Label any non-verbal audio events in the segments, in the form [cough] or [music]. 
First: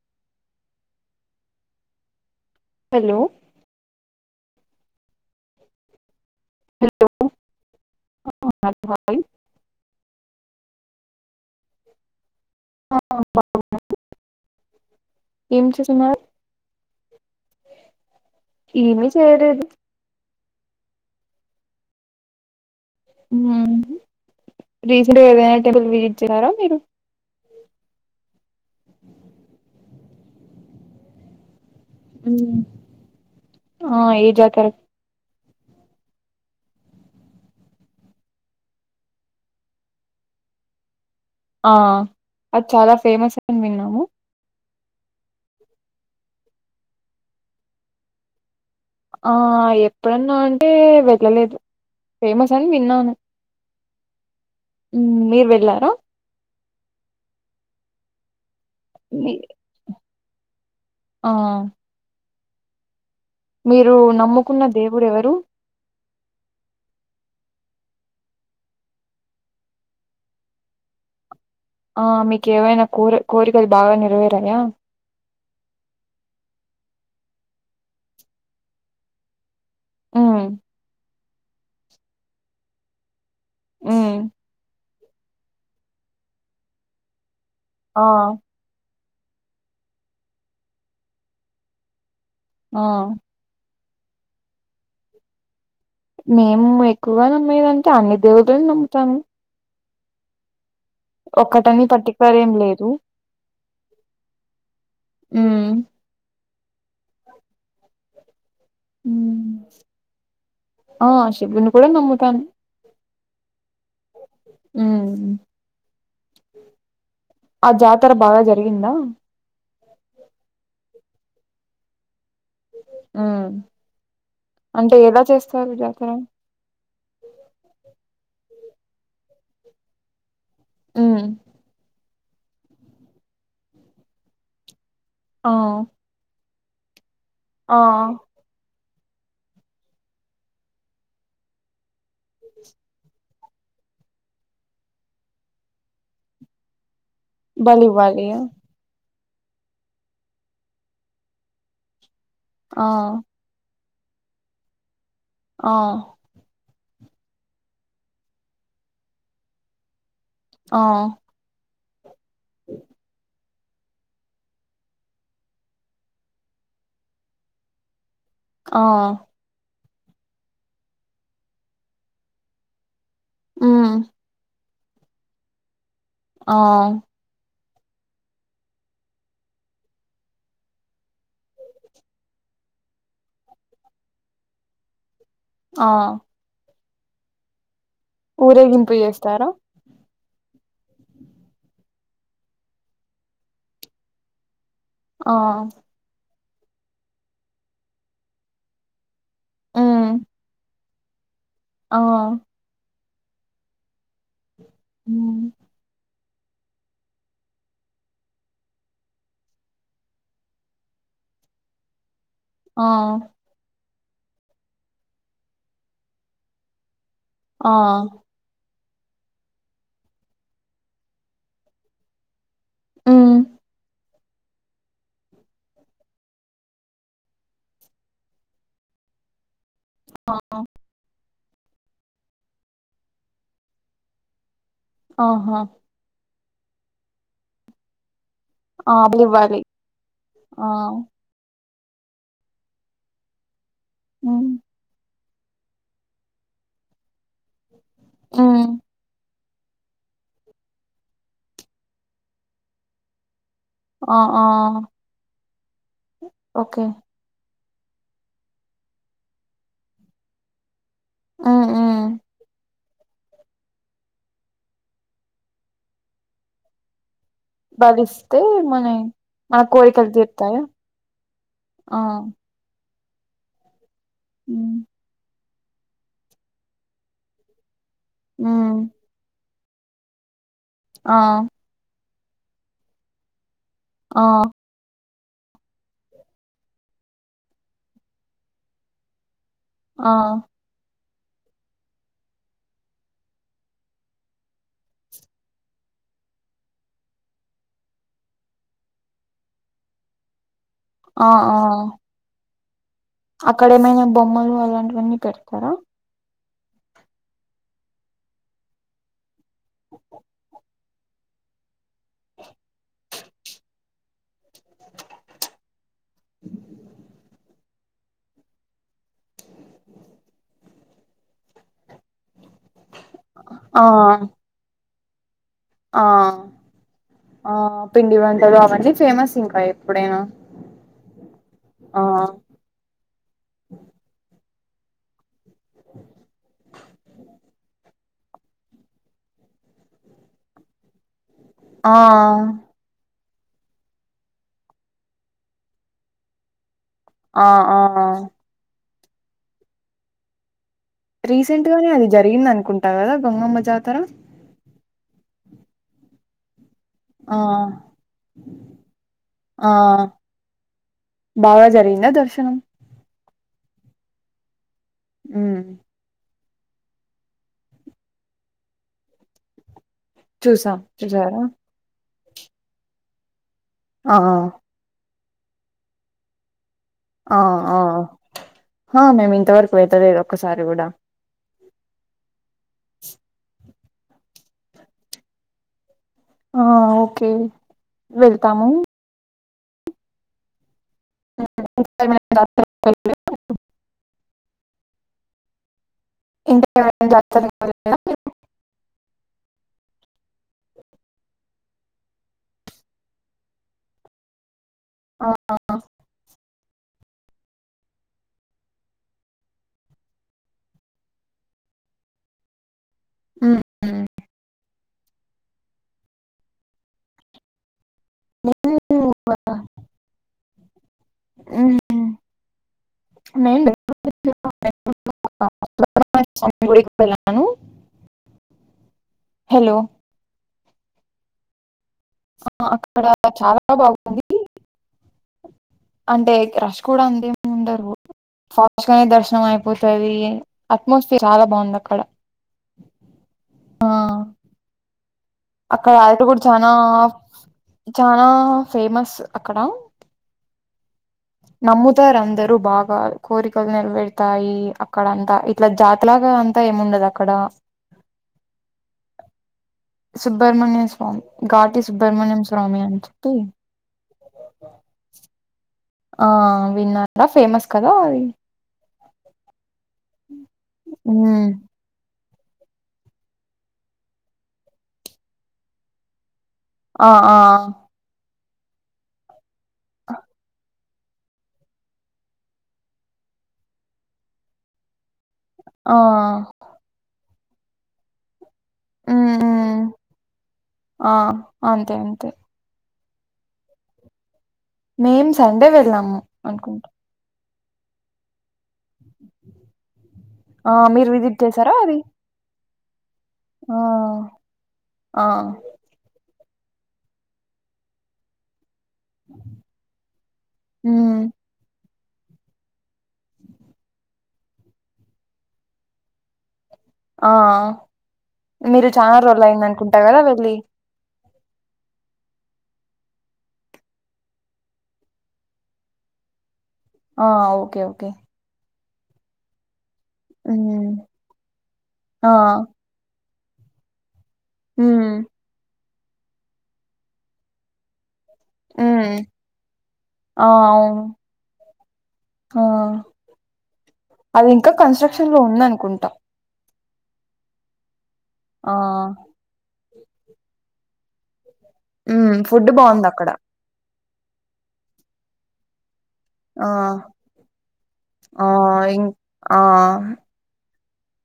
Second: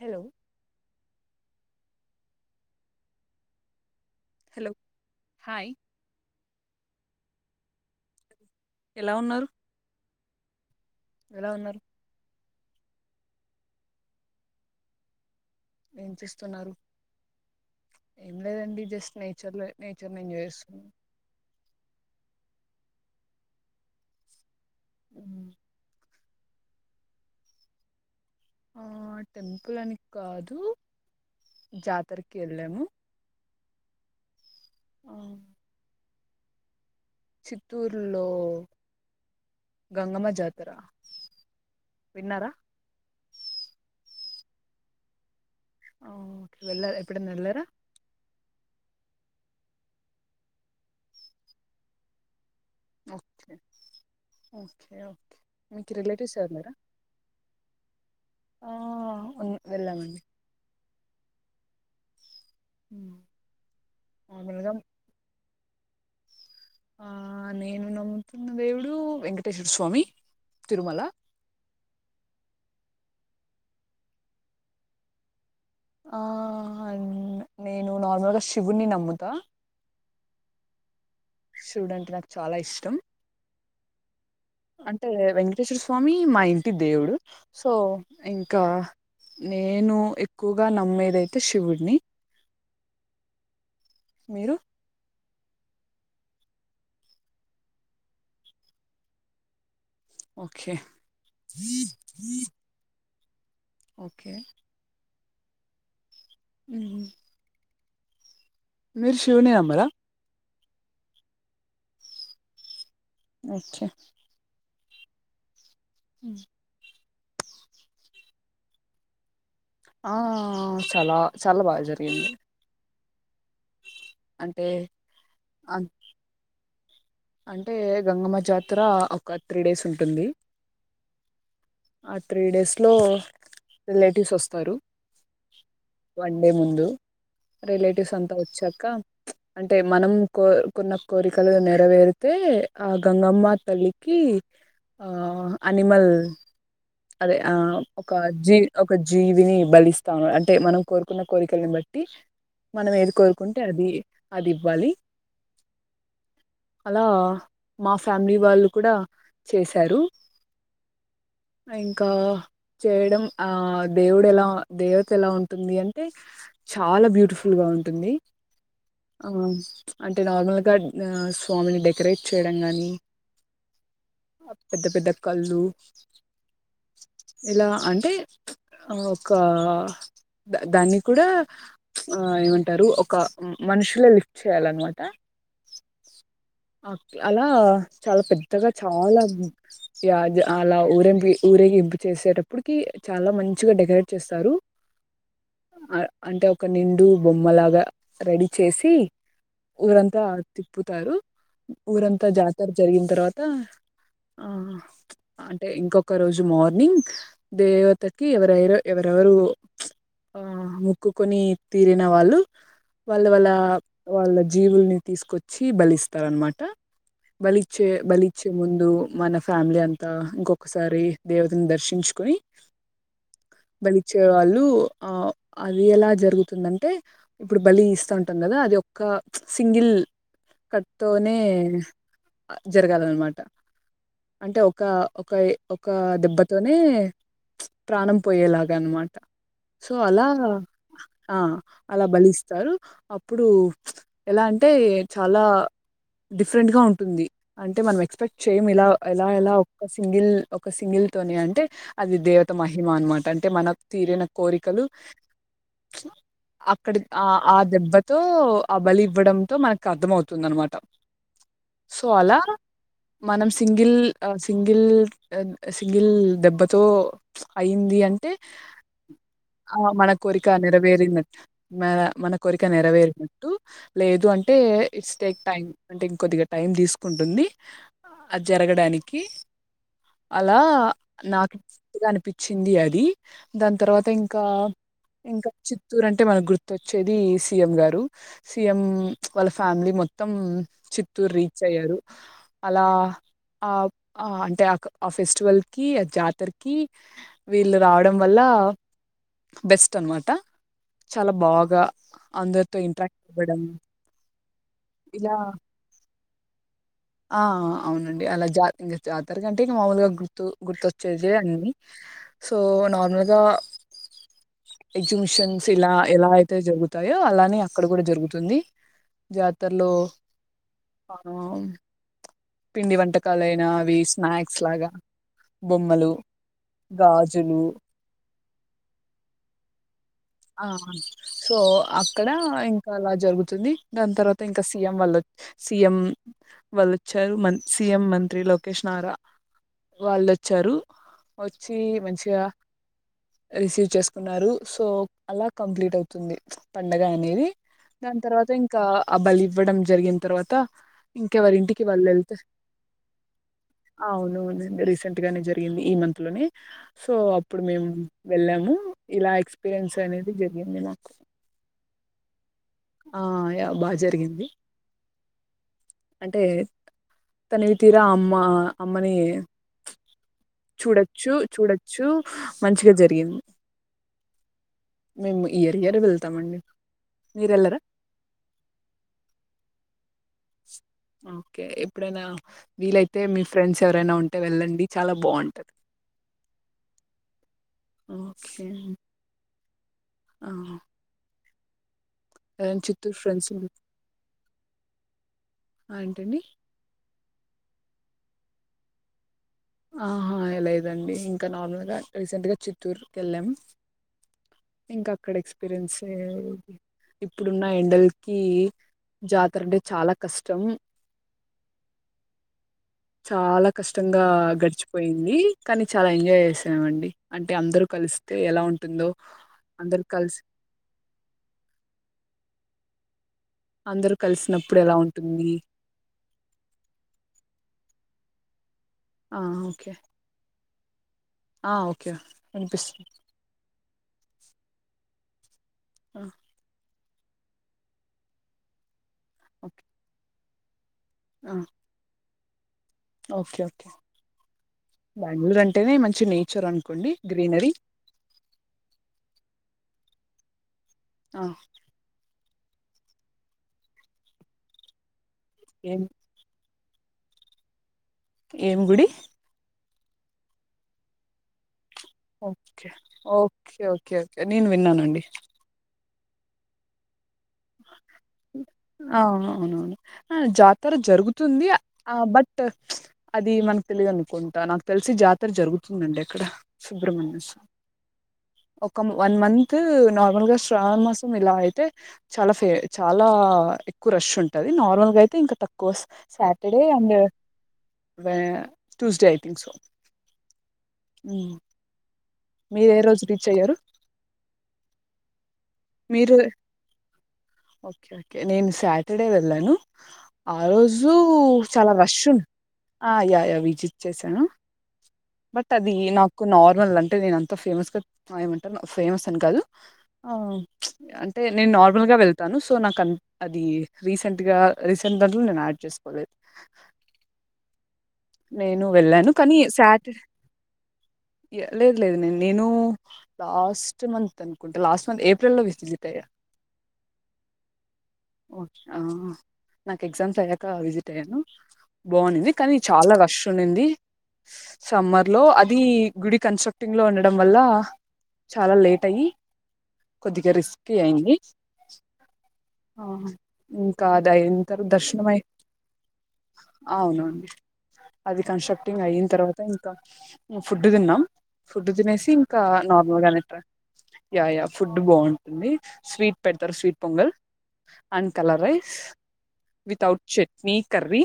Hello hello hello hi ఎలా hi ఉన్నారు ఎలా ఉన్నారు ఆ [unintelligible] ఏం చేస్తున్నారు ఏం లేదండి ఏమీ జస్ట్ నేచర్ చేయలేదు లో నేచర్ ని ఎంజాయ్ చేసు అవునా రీసెట్ మ్మ్. ఏదనా టెంపుల్ విజట్ చేశారా మీరు ఆ టెంపుల్ అని కాదు జాతరకి వెళ్ళాము ఆ ఏ జాతర ఆ చిత్తూరులో గంగమ్మ జాతర ఆ విన్నారా అది చాలా ఫేమస్ విన్నాము వెళ్ళరా ఎప్పుడైన్నా వెళ్ళారా ఆ ఎప్పుడన్నా అంటే వెళ్ళలేదు ఫేమస్ అని విన్నాను ఓకే ఓకే మ్, ఓకే మీరు వెళ్ళారా మీకు రిలేటివ్స్ ఎవరూ లేరా మీ ఉన్- వెళ్ళామండి ఆ ఉ మీరు నమ్ముకున్న దేవుడు ఎవరు ఆ నేను నమ్ముతున్న దేవుడు వెంకటేశ్వర స్వామి తిరుమల ఆ మీకు ఏవైనా కోరి కోరికలు బాగా నెరవేరాయా ఆ నేను నార్మల్గా శివున్ని నమ్ముతా ఉ శివుడంటే నాకు చాలా ఇష్టం ఉ అంటే వెంకటేశ్వర స్వామి మా ఇంటి దేవుడు సో ఆ ఇంకా నేను ఎక్కువగా నమ్మేదయితే శివుడిని ఆ మీరు మేము ఎక్కువగా నమ్మేదింటే అన్ని దేవుళలను నమ్ముతాము ఓకే ఒక్కటని పర్టికులర్ ఏం లేదు ఓకే ఉమ్ అహ మీరు శివుని నమ్మరా ఆ శివుని కూడా నమ్ముతాను అచ్చా ఉ ఉ ఆ జాతర బాగా జరిగిందా ఆ చాల చాలా బాగా జరిగింది ఉ అంటే ఎలా చేస్తారు అన్- జాతర అంటే గంగమ్మ జాతర ఒక త్రీ డేస్ ఉంటుంది ఉమ్ ఆ త్రీ డేస్ లో రిలేటివ్స్ వస్తారు ఆ వన్ డే ముందు ఆ రిలేటివ్స్ అంతా వచ్చాక అంటే మనం కోరుకున్న కోరికలు నెరవేరు అతే ఆ గంగమ్మ తల్లికి ఆ అనిమల్ అదే ఆహ్ బలి ఒక ఇవ్వాలి జీ ఒక జీవిని బలిస్తా అంటే మనం కోరుకున్న కోరికల్ని బట్టి ఆ మనం ఏది కోరుకుంటే అది అది ఇవ్వాలి ఆ అలా మా ఫ్యామిలీ వాళ్ళు కూడా చేసారు ఆ అయి ఇంకా చేయడం ఆ దేవుడు ఎలా దేవత ఎలా ఉంటుంది అంటే చాలా బ్యూటిఫుల్ గా ఉంటుంది ఆ అవును అంటే నార్మల్ గా ఆ ఆమెని డెకరేట్ చేయడం గానీ ఉమ్ పెద్ద పెద్ద కళ్ళు ఆ ఇలా అంటే ఒక దాన్ని కూడా ఏమంటారు ఒక మనుషులే లిఫ్ట్ చేయాలనమాట ఆ ఒకే అలా చాలా పెద్దగా ఊరేగింపు చాలా చేస్తారా ఇ అలా ఊరెంపి ఊరేగింపు చేసేటప్పుడుకి చాలా మంచిగా డెకరేట్ చేస్తారు ఆ అ అంటే ఒక నిండు బొమ్మలాగా రెడీ చేసి మ్మ్ ఊరంత తిప్పుతారు ఆ ఊరంతా జాతర జరిగింది అ తరువాత ఆ మ్మ్ అంటే ఇంకొక ఒక రోజు మార్నింగ్ దేవతకి ఎవర ఎవరెవరు ఆ ముక్కుకొని తీరిన వాళ్ళు ఆ వాళ్ళ వాళ్ళ వాళ్ళ జీవుల్ని తీసుకొచ్చి బలిస్త తరన్మాట ఆ బలిచే బలిచే ముందు మన ఫ్యామిలీ అంతా ఇంకొకసారి దేవతని దర్శించుకుని మ్మ్ బలి వచ్చే వాళ్ళు ఆ అది ఎలా జరుగుతుందంటే ఇప్పుడు బలి ఇస్తా ఉంటుంది కదా అది ఒ సింగిల్ ఆ తోనే జరగాలన్నమాట అంటే ఒక ఒక ఆహా ఒక ఒక దెబ్బ తోనే ప్రాణభ పోయేలాగ ఆ అనమాట బలివ్వాలి సో అలా ఆ ఆ అలా బలిస్తారు అప్పుడు ఎలా మ్మ్ అంటే చాలా డిఫరెంట్ గా ఉంటుంది అంటే అంట మనం ఎక్స్పెక్ట్ చేయ మ్మ్ ఇలా ఎలా ఎలా ఒక సింగిల్ ఒక సింగిల్ తోనే అంటే అది దేవత మహిమ అనమాట అంటే అ మనకు ఆ తీరిన ఆ కోరికలు ఓకే అక్కడికి అ ఆ దెబ్బతో ఆ బలి ఇవ్వడంతో మనకు అర్థ అవుతుంది అనమాట ఉమ్ ఉమ్ సోలా మనం సింగిల్ సింగిల్ సింగిల్ దెబ్బతో అయింది అంటే భరిస్తే మన ఆ కోరికలు మన కోరిక తీరుతాయా నెరవేరినట్టు మన ఆ మన కోరిక నెరవేరి టు లేదు అంటే ఉమ్ ఇస్టెక్ టైం అంటే ఇంకొద్దిగా టైం తీసుకుంటుంది అది ఉమ్ జరగడానికి అలా ఆ నాకు అనిపించింది అది దాని తర్వాత ఆ ఇంకా ఇంకా చిత్తూరు అంటే మనకు గుర్తొచ్చేది సీఎం గారు సీఎం వాళ్ళ ఫా ఆ త్తం చి తుర్ రీచ్ అయ్యారు అలా ఆ అంటే ఆ ఫెస్టివల్ కి ఆ జాతరకిి వీళ్ళు రావడం వల్ల బెస్ట్ అనమాట ఆ చాలా ఆ బాగా అందరు అక్కడ ఏమైనా బొమ్మలు అలాంటివన్ని ఇలా పెడతారా ఆ అవునండి అలా జ ఇంక జ తరంటే మామూలుగా గుర్తు గుర్తు చ్చేది అన్నీ సో నార్మల్గా ఎగ్జిబిషన్స్ ఇలా ఎలా అయితే జరుగుతాయో అలానే అక్కడ కూడ జరుగుతుంది జాతరలో ఆ పిండి వంటకాలయినా ఆ అవి స్నాక్స్ లాగా ఆ బొమ్మలు ఆ గాజులు పిండి వంటల్ అవ్ వన్నీ ఫేమసింకాయ ఆ సో ఆ అక్కడ ఇంకా అలా జరుగుతుంది దాని తర్వాత ఇంకా సీఎం వల్ల వచ్ సీఎం వళ్ళు వచ్చారు మన్ సిఎం మంత్రి లోకేష్ నారా వాళ్ళొచ్చారు వచ్చి ఆ మంచిగా రిసీవ్ చేసుకున్నారు సో అలా కంప్లిట్ అయితుంది పండగ ఆ అనేది ఆ దాని తర్వాత ఇంకా ఆ బలి ఇవ్వడం జరిగిన తర్వాత ఇంకెవరి రీసెంట్ ఇంటికి గానే వాళ్ళు అది వెళ్తే జరిగింది అనుకుంటా కదా గంగమ్మ జాతర అవునవును రీసెంట్ గానే జరిగింది ఈ మంత్ లొని సో ఆ అప్పుడు మేము వెళ్ళాము ఇలా ఆ ఎక్స్పిరియన్స్ అనేది జరిగింది నాకు దా దర్శనం ఆ యా బాగా జరిగింది ఉ అంటే తనవి తీరా అమ్మ అమ్మని చూసాం చూడచ్చు చూసారా చూడచ్చు మంచిగ జరిగింది ఆ మేము ఇయరియర్ వెళ్తామండి ఆ మీరు వెళ్ళరా ఆ ఆ మేమ్ ఇంతవరకు వెళ్తలేదు ఓకే ఇప్పుడైనా వీలైతే మీ ఫ్రెండ్స్ ఎవరైనా ఉంటే వెళ్ళండి చాలా బాగుంటది. ఆ ఓకే వెళ్తాము అ ఫ్రెండ్స్ ఉం [unintelligible] ఆ ఏంటండి [unintelligible] ఆహా లేదండి ఇంకా నార్మల్ గా రీసెంట్ గా చిత్తూరుకి వెళ్ళాము. ఇంకా అక్కడ ఎక్స్పీరియన్స్ ఇప్పుడున్న ఎండలకి జాతర అంటే చాలా కష్టం. చాలా కష్టంగా గడిచిపోయింది కానీ చాలా ఎంజాయ్ చేసామండి అంటే అందరూ కలిస్తే ఎలా ఉంటుందో. కల్స్ నే [inaudible] కలిసినాం [inaudible] గుడికి పోయిన్నాను. ఆ ఓకే! ఆ ఓ ఆ అక్కడ చాలా బాగుంది ఆ అంటే క్రాష్ కూడా అంతా ఏమి ఉండరు ఫాస్ట్ గానే దర్శనం ర్శనం ఓకే అయిపోతాది అ మోసి చాలా ఆ బాగుంది అక్కడ ఓకే ఆ ఓకే బెంగళూరు అక్కడ అంటేనే అరట మంచి కూడా నేచర్ చనా అనుకోండి గ్రీనరీ చనా ఫేమస్ అక్కడ ఆ నమ్ముతారు అందరు బాగా కోరికలు నెరవేర్తాయి అక్కడ అంతా ఇట్లా ఏం జాతలాగా అంతా ఏముండదు అక్కడ ఎం గుడి Subramanya Swamighati okay okay okay okay నేను విన్నానండి ఆ విన్న బస్ ఫేమస్ కదా అది అవువునవును ఆ జాతర ఉమ్ జరుగుతుంది ఆ బట్ ట్ అది మనకు తెలియ అనుకుంటా నాకు తెలిసి జాతర జరుగుతుందండి అక్కడ ఆ ఆ సుబ్రమణ్య స్వామి ఒక వన్ మంత్ నార్మల్ గా శ్రావణ్ మాసం ఇలా అయితే చాలా ఫే చాలా ఎక్కువ రష్ ఉంటుంది నార్మల్గా అయితే ఇంకా తక్కువ ఆ సాటర్డే అండ్ మే ఉమ్ ఉమ్ ఆ హ్మ్. అంతే అంతే మీరు ఏ రోజు రీచ్ అయ్యారు మేం సండే వెళ్ళాము మీరు అనుకుంటా ఓకే ఓకే నేను స్ సాటర్డే వెళ్ళను ఆ మీరు రోజు విజిట్ చేసారా చాలా అది రష్ ఉన్ట్ ఆ యాయా ఆ విజిట్ చేసాను ఆ బట్ అది నాకు కునార్మల్ అంత్ టె నేను అంత ఫేమస్ మాయమంటే ఫేమస్ అని కాదు ఆ ఆ ఉచ్ ఉమ్ అంటే నేను నార్మల్ సింపుల్ గా వెళ్తాను సో నాకంత్ అదీ రీసెంట్ గా రీసెంట్ దాంట్లో నేను యాడ్ చేసుకోలేదు ఆ ఆ నేను వెళ్ళాను కానీ సాట్ కదా వెళ్ళి యా లేదు లేదు నేను నేను లాస్ట్ మంత్ అనుకుంట లాస్ట్ మంత్ ఏప్రిల్ లో విసి విజిట్ అయ్యాను ఆ ఓకే ఓకే ఆ నాకు ఎగ్జామ్స్ అయ్యాక ఉమ్ విజిట్ అయ్యాను ఆ బాగుంది కానీ అలా రష్ ఉండింది ఉమ్ సమ్మర్ లో అదీ గుడి కన్స్ట్రక్టింగ్ లో ఉండడం వల్ల చాలా లేట్ హ్మ్ అయ్యి, ఆ కొద్దిగా రిస్కీ అవును అయింది. ఆ ఇంకా దయ్ అది ఇంకా దర్శనం కన్స్ట్రక్షన్ లో ఉందనుకుంటా అవునండి అది ఆ కన్స్ట్రక్టింగ్ అయిన తర్వాత ఇంక ఫుడ్ డ్ తిన్నా ఫుడ్ తినేసి హ్మ్ ఇంకా ఫుడ్ బాగుంది నార్మల్ అక్కడ గానే ట్రై యా యా ఫుడ్ బాగుంటుంది స్వీట్ ఆ పెట్తర్, స్వీట్ పొంగల్ అండ్ ఆ కలర్ రైస్, ఇం ఆ వితౌట్ చట్నీ కర్రీ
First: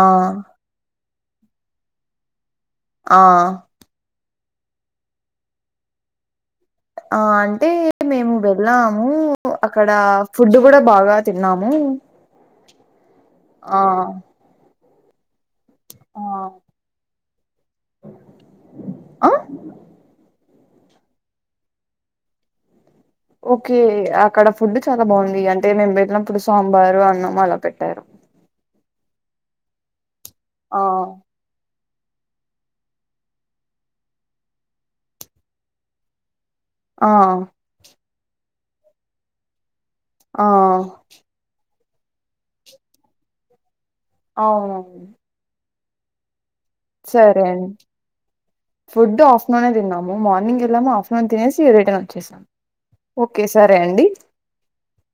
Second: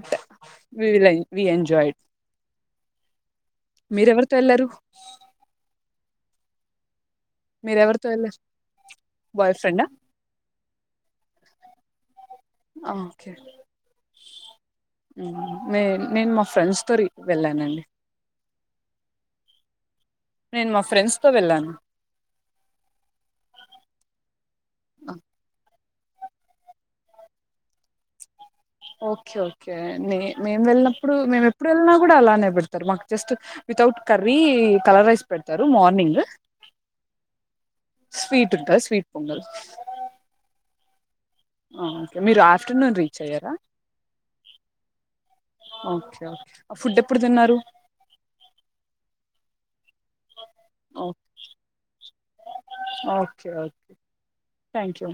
ఆ వీ విల్ వి ఎంజాయిడ్ ఆ తెల్లారు ఆ అంటే మీరెవరితో మేము వెళ్లారు వెళ్ళాము, బాయ్ ఫ్రెండా అక్కడ ఫుడ్ కూడా బాగా తిన్నాము ఓకే ఆ నే ఆ నేను మా ఫ్రెండ్స్ తోరి వెళ్ళానండి ఆ నేను మా ఫ్రెండ్స్ తో వెళ్ళాను ఓకే అక్కడ ఫుడ్ చాల ఆ బాగుంది అంటే మేం ళ్లినప్పుడు సాబారు, అన్నం అలా పెట్టారు ఓకే ఓకే నే మేం ఆ వెళ్ళినప్పుడు మేము ఎప్పుడు వెళ్ళిన కూడా అలానే పెడతారు. మాకు just without curry, colour rice పెడతారు మార్నింగ్. ఆ స్వీటుంటది స్వీట్ పొంగల్ ఆ ఓకే మీరు ఆఫ్టర్నూన్ రీచ్ అయ్యారా? అవునవును ఓకే ఓకే ఫుడ్ ఎప్పుడు సరే తిన్నారు అండి ఫుడ్ ఆఫ్టర్నూనే తిన్నాము. మార్నింగ్ వెళ్ళాము, ఓకే ఆఫ్టర్నూన్ తినేసి రిటర్న్ వచ్చేసాము. ఓకే సరే అండి థ్యాంక్ యూ